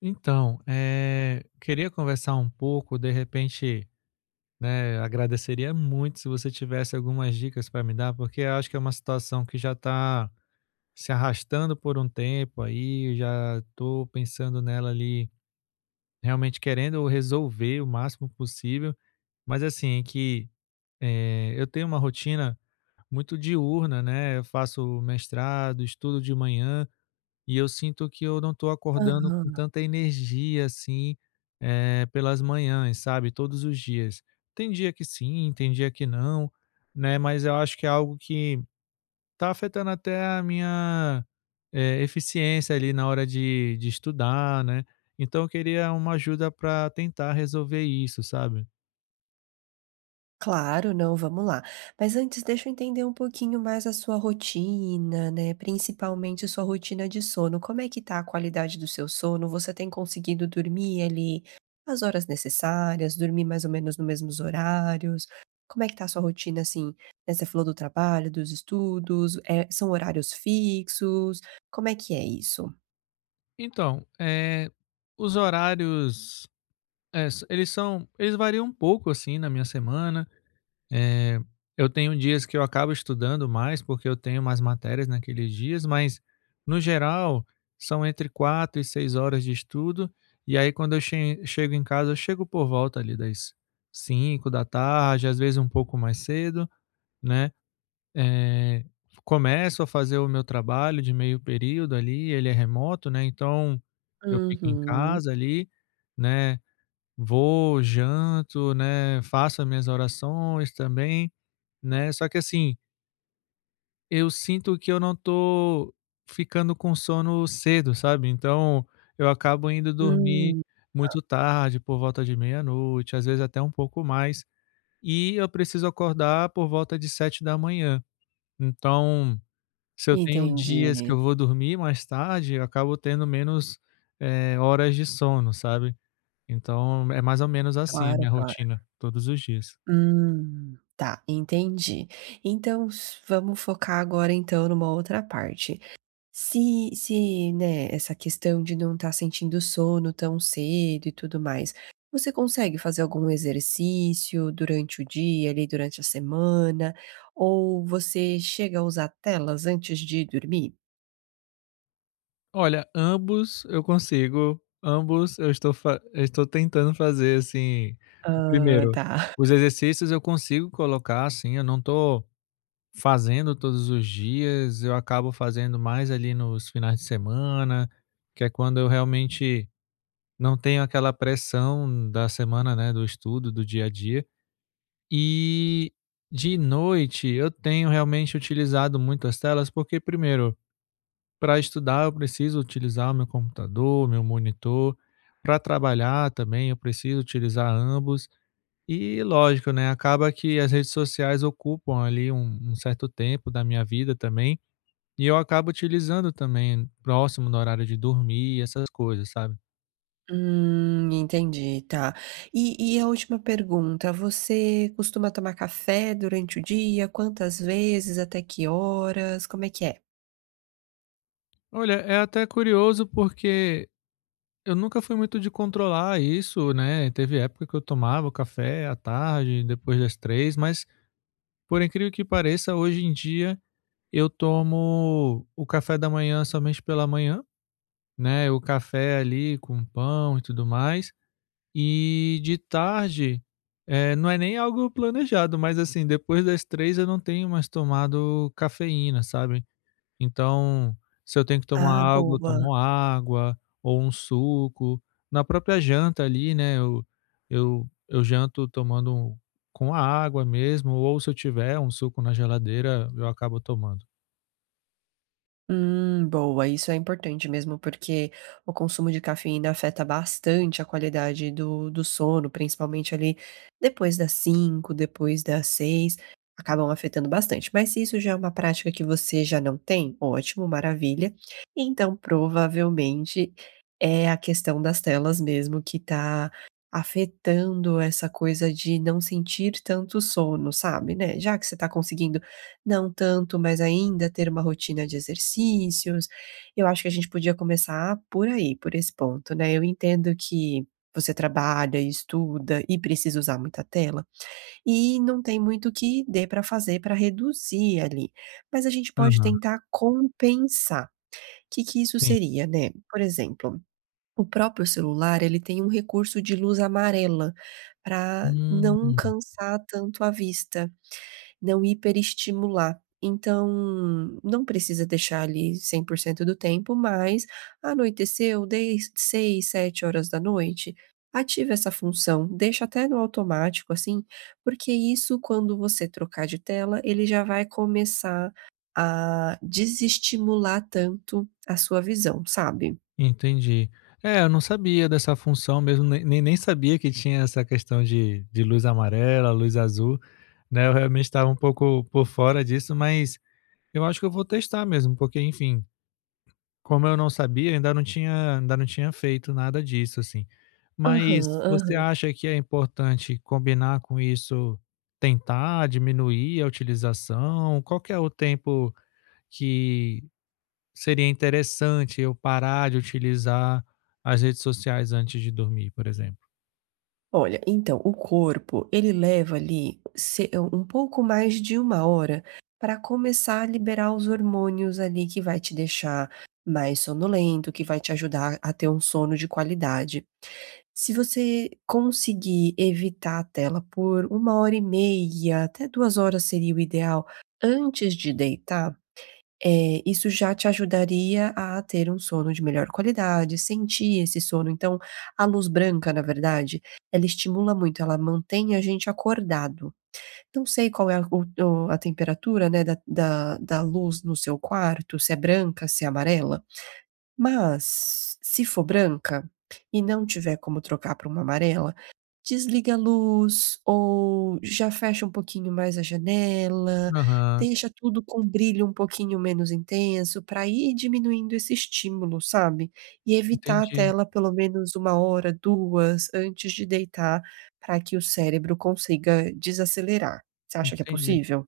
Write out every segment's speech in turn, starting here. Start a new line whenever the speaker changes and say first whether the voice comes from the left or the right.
left: Então, queria conversar um pouco, de repente, né, agradeceria muito se você tivesse algumas dicas para me dar, porque eu acho que é uma situação que já está se arrastando por um tempo aí, eu já estou pensando nela ali, realmente querendo resolver o máximo possível, mas assim, é que eu tenho uma rotina muito diurna, né? Eu faço mestrado, estudo de manhã, e eu sinto que eu não estou acordando com
right: Aham.
left: tanta energia assim, pelas manhãs, sabe, todos os dias. Tem dia que sim, tem dia que não, né, mas eu acho que é algo que está afetando até a minha, eficiência ali na hora de estudar, né. Então eu queria uma ajuda para tentar resolver isso, sabe.
right: Claro, não, vamos lá. Mas antes deixa eu entender um pouquinho mais a sua rotina, né, principalmente sua rotina de sono. Como é que tá a qualidade do seu sono? Você tem conseguido dormir ali as horas necessárias, dormir mais ou menos nos mesmos horários? Como é que tá a sua rotina, assim, né, você falou do trabalho, dos estudos, são horários fixos? Como é que é isso?
left: Então, os horários, eles variam um pouco assim na minha semana. Eh, eu tenho dias que eu acabo estudando mais, porque eu tenho mais matérias naqueles dias, mas no geral são entre 4 e 6 horas de estudo, e aí quando eu chego em casa, eu chego por volta ali das 5 da tarde, às vezes um pouco mais cedo, né. Eh, começo a fazer o meu trabalho de meio período ali, ele é remoto, né, então eu fico em
right: Uhum.
left: casa ali, né, vou, janto, né, faço as minhas orações também, né, só que assim, eu sinto que eu não tô ficando com sono cedo, sabe, então eu acabo indo dormir
right: Hum,
left: muito tarde, por volta de meia-noite, às vezes até um pouco mais, e eu preciso acordar por volta de 7 da manhã. Então, se eu tenho dias que
right: entendi.
left: eu vou dormir mais tarde, eu acabo tendo menos, horas de sono, sabe. Então é mais ou menos assim a
right: Claro,
left: minha
right: claro.
left: rotina, todos os dias.
right: Tá, entendi. Então s vamos focar agora então numa outra parte. Se, né, essa questão de não estar sentindo sono tão cedo e tudo mais, você consegue fazer algum exercício durante o dia, ali durante a semana, ou você chega a usar telas antes de dormir?
left: Olha, ambos eu consigo, ambos eu estou tentando fazer, assim, o
right: Ah,
left: primeiro,
right: tá.
left: os exercícios eu consigo colocar, assim, eu não estou fazendo todos os dias, eu acabo fazendo mais ali nos finais de semana, que é quando eu realmente não tenho aquela pressão da semana, né, do estudo, do dia a dia. E de noite eu tenho realmente utilizado muito as telas, porque primeiro para estudar, eu preciso utilizar o meu computador, meu monitor. Para trabalhar também, eu preciso utilizar ambos. E lógico, né, acaba que as redes sociais ocupam ali um certo tempo da minha vida também. E eu acabo utilizando também próximo do horário de dormir, essas coisas, sabe?
right: Entendi, tá. E a última pergunta, você costuma tomar café durante o dia? Quantas vezes? Até que horas? Como é que é?
left: Olha, é até curioso porque eu nunca fui muito de controlar isso, né? Teve época que eu tomava o café à tarde, depois das 3, mas, por incrível que pareça, hoje em dia eu tomo o café da manhã somente pela manhã, né, o café ali com pão e tudo mais. E de tarde, não é nem algo planejado, mas, assim, depois das 3 eu não tenho mais tomado cafeína, sabe. Então, se eu tenho que tomar
right: Ah,
left: algo, eu
right: boa.
left: tomo água ou um suco. Na própria janta ali, né, eu janto com a água mesmo, ou se eu tiver um suco na geladeira, eu acabo tomando.
right: Boa, isso é importante mesmo, porque o consumo de cafeína afeta bastante a qualidade do sono, principalmente ali depois das 5, depois das 6, acabam afetando bastante. Mas se isso já é uma prática que você já não tem, ótimo, maravilha. Então, provavelmente é a questão das telas mesmo que tá afetando essa coisa de não sentir tanto sono, sabe, né? Já que você tá conseguindo não tanto, mas ainda ter uma rotina de exercícios, eu acho que a gente podia começar por aí, por esse ponto, né. Eu entendo que você trabalha estuda e precisa usar muita tela, e não tem muito que dê para fazer para reduzir ali, mas a gente pode
left: Aham,
right: tentar compensar. O que que isso
left: sim.
right: seria, né. Por exemplo, o próprio celular, ele tem um recurso de luz amarela para
left: Hum,
right: não cansar tanto a vista. Não hiperestimular. Então, não precisa deixar ali 100% do tempo, mas anoiteceu, dez seis, 7 horas da noite, ativa essa função, deixa até no automático, assim, porque isso quando você trocar de tela, ele já vai começar a desestimular tanto a sua visão, sabe?
left: entendi. É, eu não sabia dessa função mesmo, nem sabia que tinha essa questão de luz amarela, luz azul, né, eu realmente estava um pouco por fora disso, mas eu acho que eu vou testar mesmo, porque, enfim, como eu não sabia, ainda não tinha feito nada disso, assim.
right: Aham,
left: Mas você
right: aham.
left: acha que é importante combinar com isso, tentar diminuir a utilização? Qual que é o tempo que seria interessante eu parar de utilizar as redes sociais antes de dormir, por exemplo?
right: Olha, então, o corpo, ele leva ali se eh, um pouco mais de 1 hora para começar a liberar os hormônios ali que vai te deixar mais sonolento, que vai te ajudar a ter um sono de qualidade. Se você conseguir evitar a tela por 1 hora e meia, até 2 horas seria o ideal, antes de deitar isso já te ajudaria a ter um sono de melhor qualidade, sentir esse sono. Então, a luz branca, na verdade, ela estimula muito, ela mantém a gente acordado. Não sei qual é a o a temperatura, né, da luz no seu quarto, se é branca, se é amarela. Mas, se for branca e não tiver como trocar para uma amarela, desliga a luz ou já fecha um pouquinho mais a janela,
left: Aham,
right: deixa tudo com brilho um pouquinho menos intenso para ir diminuindo esse estímulo, sabe. E evitar a
left: entendi,
right: tela pelo menos 1 hora, 2 antes de deitar, para que o cérebro consiga desacelerar. Você acha que é
left: entendi.
right: possível?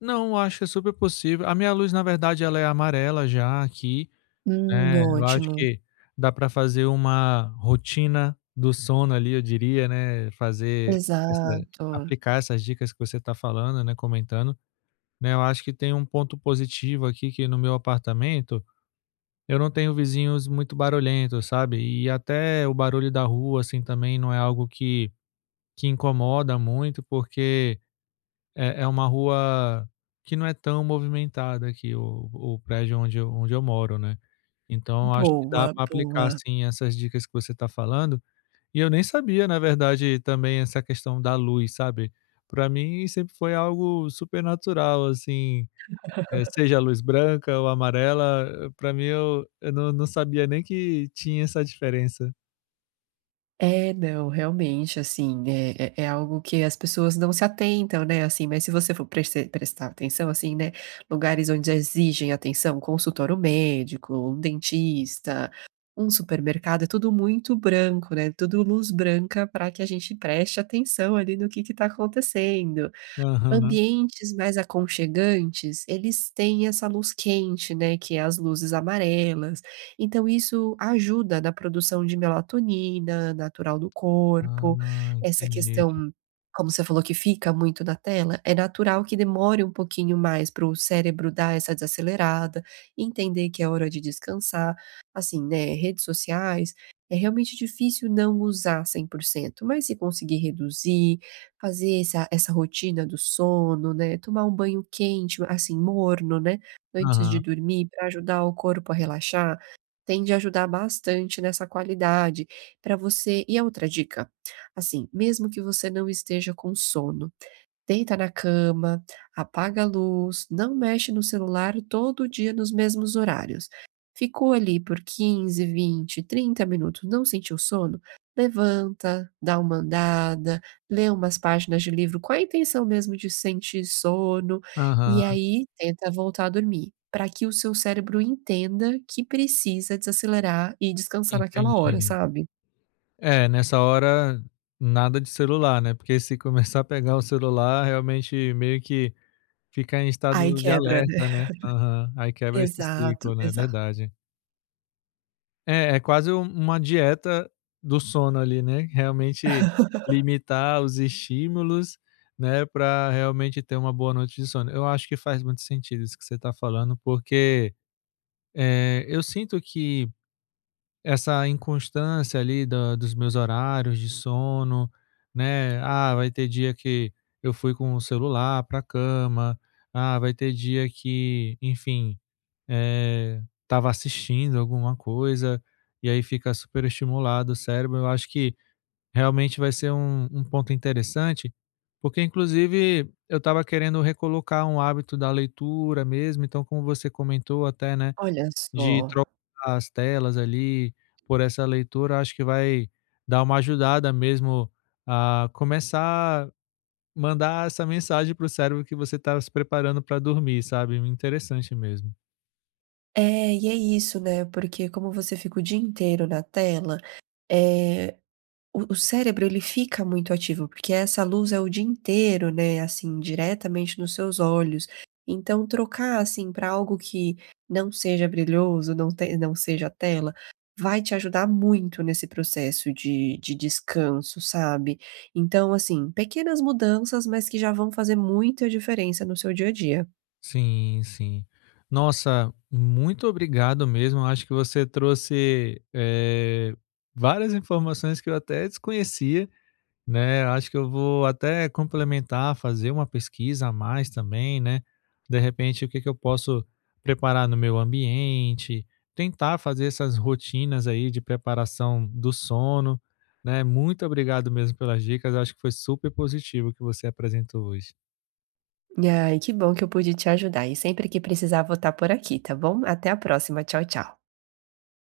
left: Não, eu acho que é super possível. A minha luz, na verdade, ela é amarela já aqui, né, eu acho
right: Ótimo.
left: que dá para fazer uma rotina do sono ali, eu diria, né, fazer essa
right: Exato.
left: aplicar essas dicas que você está falando, né, comentando, né. Eu acho que tem um ponto positivo aqui que, no meu apartamento, eu não tenho vizinhos muito barulhentos, sabe? E até o barulho da rua, assim, também não é algo que incomoda muito, porque é uma rua que não é tão movimentada aqui, o prédio onde eu moro, né? Então, eu acho que dá
right: Boa,
left: para aplicar,
right: boa.
left: assim, essas dicas que você está falando. E eu nem sabia, na verdade, também essa questão da luz, sabe? Para mim, sempre foi algo super natural, assim, é, seja a luz branca ou amarela, para mim eu não sabia nem que tinha essa diferença.
right: É, não, realmente, assim, é algo que as pessoas não se atentam, né, assim, mas se você for preste prestar atenção, assim, né, lugares onde exigem atenção, consultório médico, um dentista, um supermercado, é tudo muito branco, né, tudo luz branca para que a gente preste atenção ali no que tá acontecendo.
left: Aham.
right: Ambientes mais aconchegantes, eles têm essa luz quente, né, que é as luzes amarelas, então isso ajuda na produção de melatonina natural do corpo,
left: Ah,
right: essa
left: entendi.
right: questão, como você falou que fica muito na tela, é natural que demore um pouquinho mais para o cérebro dar essa desacelerada, entender que é hora de descansar, assim, né, redes sociais, é realmente difícil não usar 100%, mas se conseguir reduzir, fazer essa rotina do sono, né, tomar um banho quente, assim, morno, né, antes de
left: Aham,
right: dormir para ajudar o corpo a relaxar, tende a ajudar bastante nessa qualidade para você e a outra dica, assim, mesmo que você não esteja com sono. Deita na cama, apaga a luz, não mexe no celular todo dia nos mesmos horários. Ficou ali por 15, 20, 30 minutos, não sentiu sono? Levanta, dá uma andada, lê umas páginas de livro com a intenção mesmo de sentir sono, e
left: aham,
right: aí tenta voltar a dormir, para que o seu cérebro entenda que precisa desacelerar e descansar naquela hora,
left: entendi.
right: sabe.
left: É, nessa hora, nada de celular, né, porque se começar a pegar o celular, realmente meio que fica em estado
right: Aí
left: de
right: quebra, né.
left: alerta, né. Aham, aí quebra esse
right: Exato,
left: ciclo, né, é
right: exato.
left: verdade. É quase uma dieta do sono ali, né, realmente limitar os estímulos, né, para realmente ter uma boa noite de sono. Eu acho que faz muito sentido isso que você está falando, porque, eu sinto que essa inconstância ali da dos meus horários de sono, né, ah, vai ter dia que eu fui com o celular pra cama, ah, vai ter dia que, enfim, estava assistindo alguma coisa, e aí fica super estimulado o cérebro. Eu acho que realmente vai ser um ponto interessante, porque inclusive eu estava querendo recolocar um hábito da leitura mesmo, então, como você comentou até, né,
right: Olha
left: de
right: só.
left: trocar as telas ali por essa leitura, acho que vai dar uma ajudada mesmo a começar a mandar essa mensagem para o cérebro que você está se preparando para dormir, sabe? Interessante mesmo.
right: É, e é isso, né, porque como você fica o dia inteiro na tela, eh, o cérebro ele fica muito ativo, porque essa luz é o dia inteiro, né, assim, diretamente nos seus olhos. Então trocar, assim, para algo que não seja brilhoso, não seja tela, vai te ajudar muito nesse processo de descanso, sabe. Então, assim, pequenas mudanças, mas que já vão fazer muita diferença no seu dia a dia.
left: Sim, sim. Nossa, muito obrigado mesmo. Acho que você trouxe várias informações que eu até desconhecia, né? Acho que eu vou até complementar, fazer uma pesquisa a mais também, né? De repente, o que que eu posso preparar no meu ambiente, tentar fazer essas rotinas aí de preparação do sono, né? Muito obrigado mesmo pelas dicas. Acho que foi super positivo o que você apresentou hoje.
right: Ai, que bom que eu pude te ajudar. E sempre que precisar, vou estar por aqui, tá bom? Até a próxima. Tchau, tchau.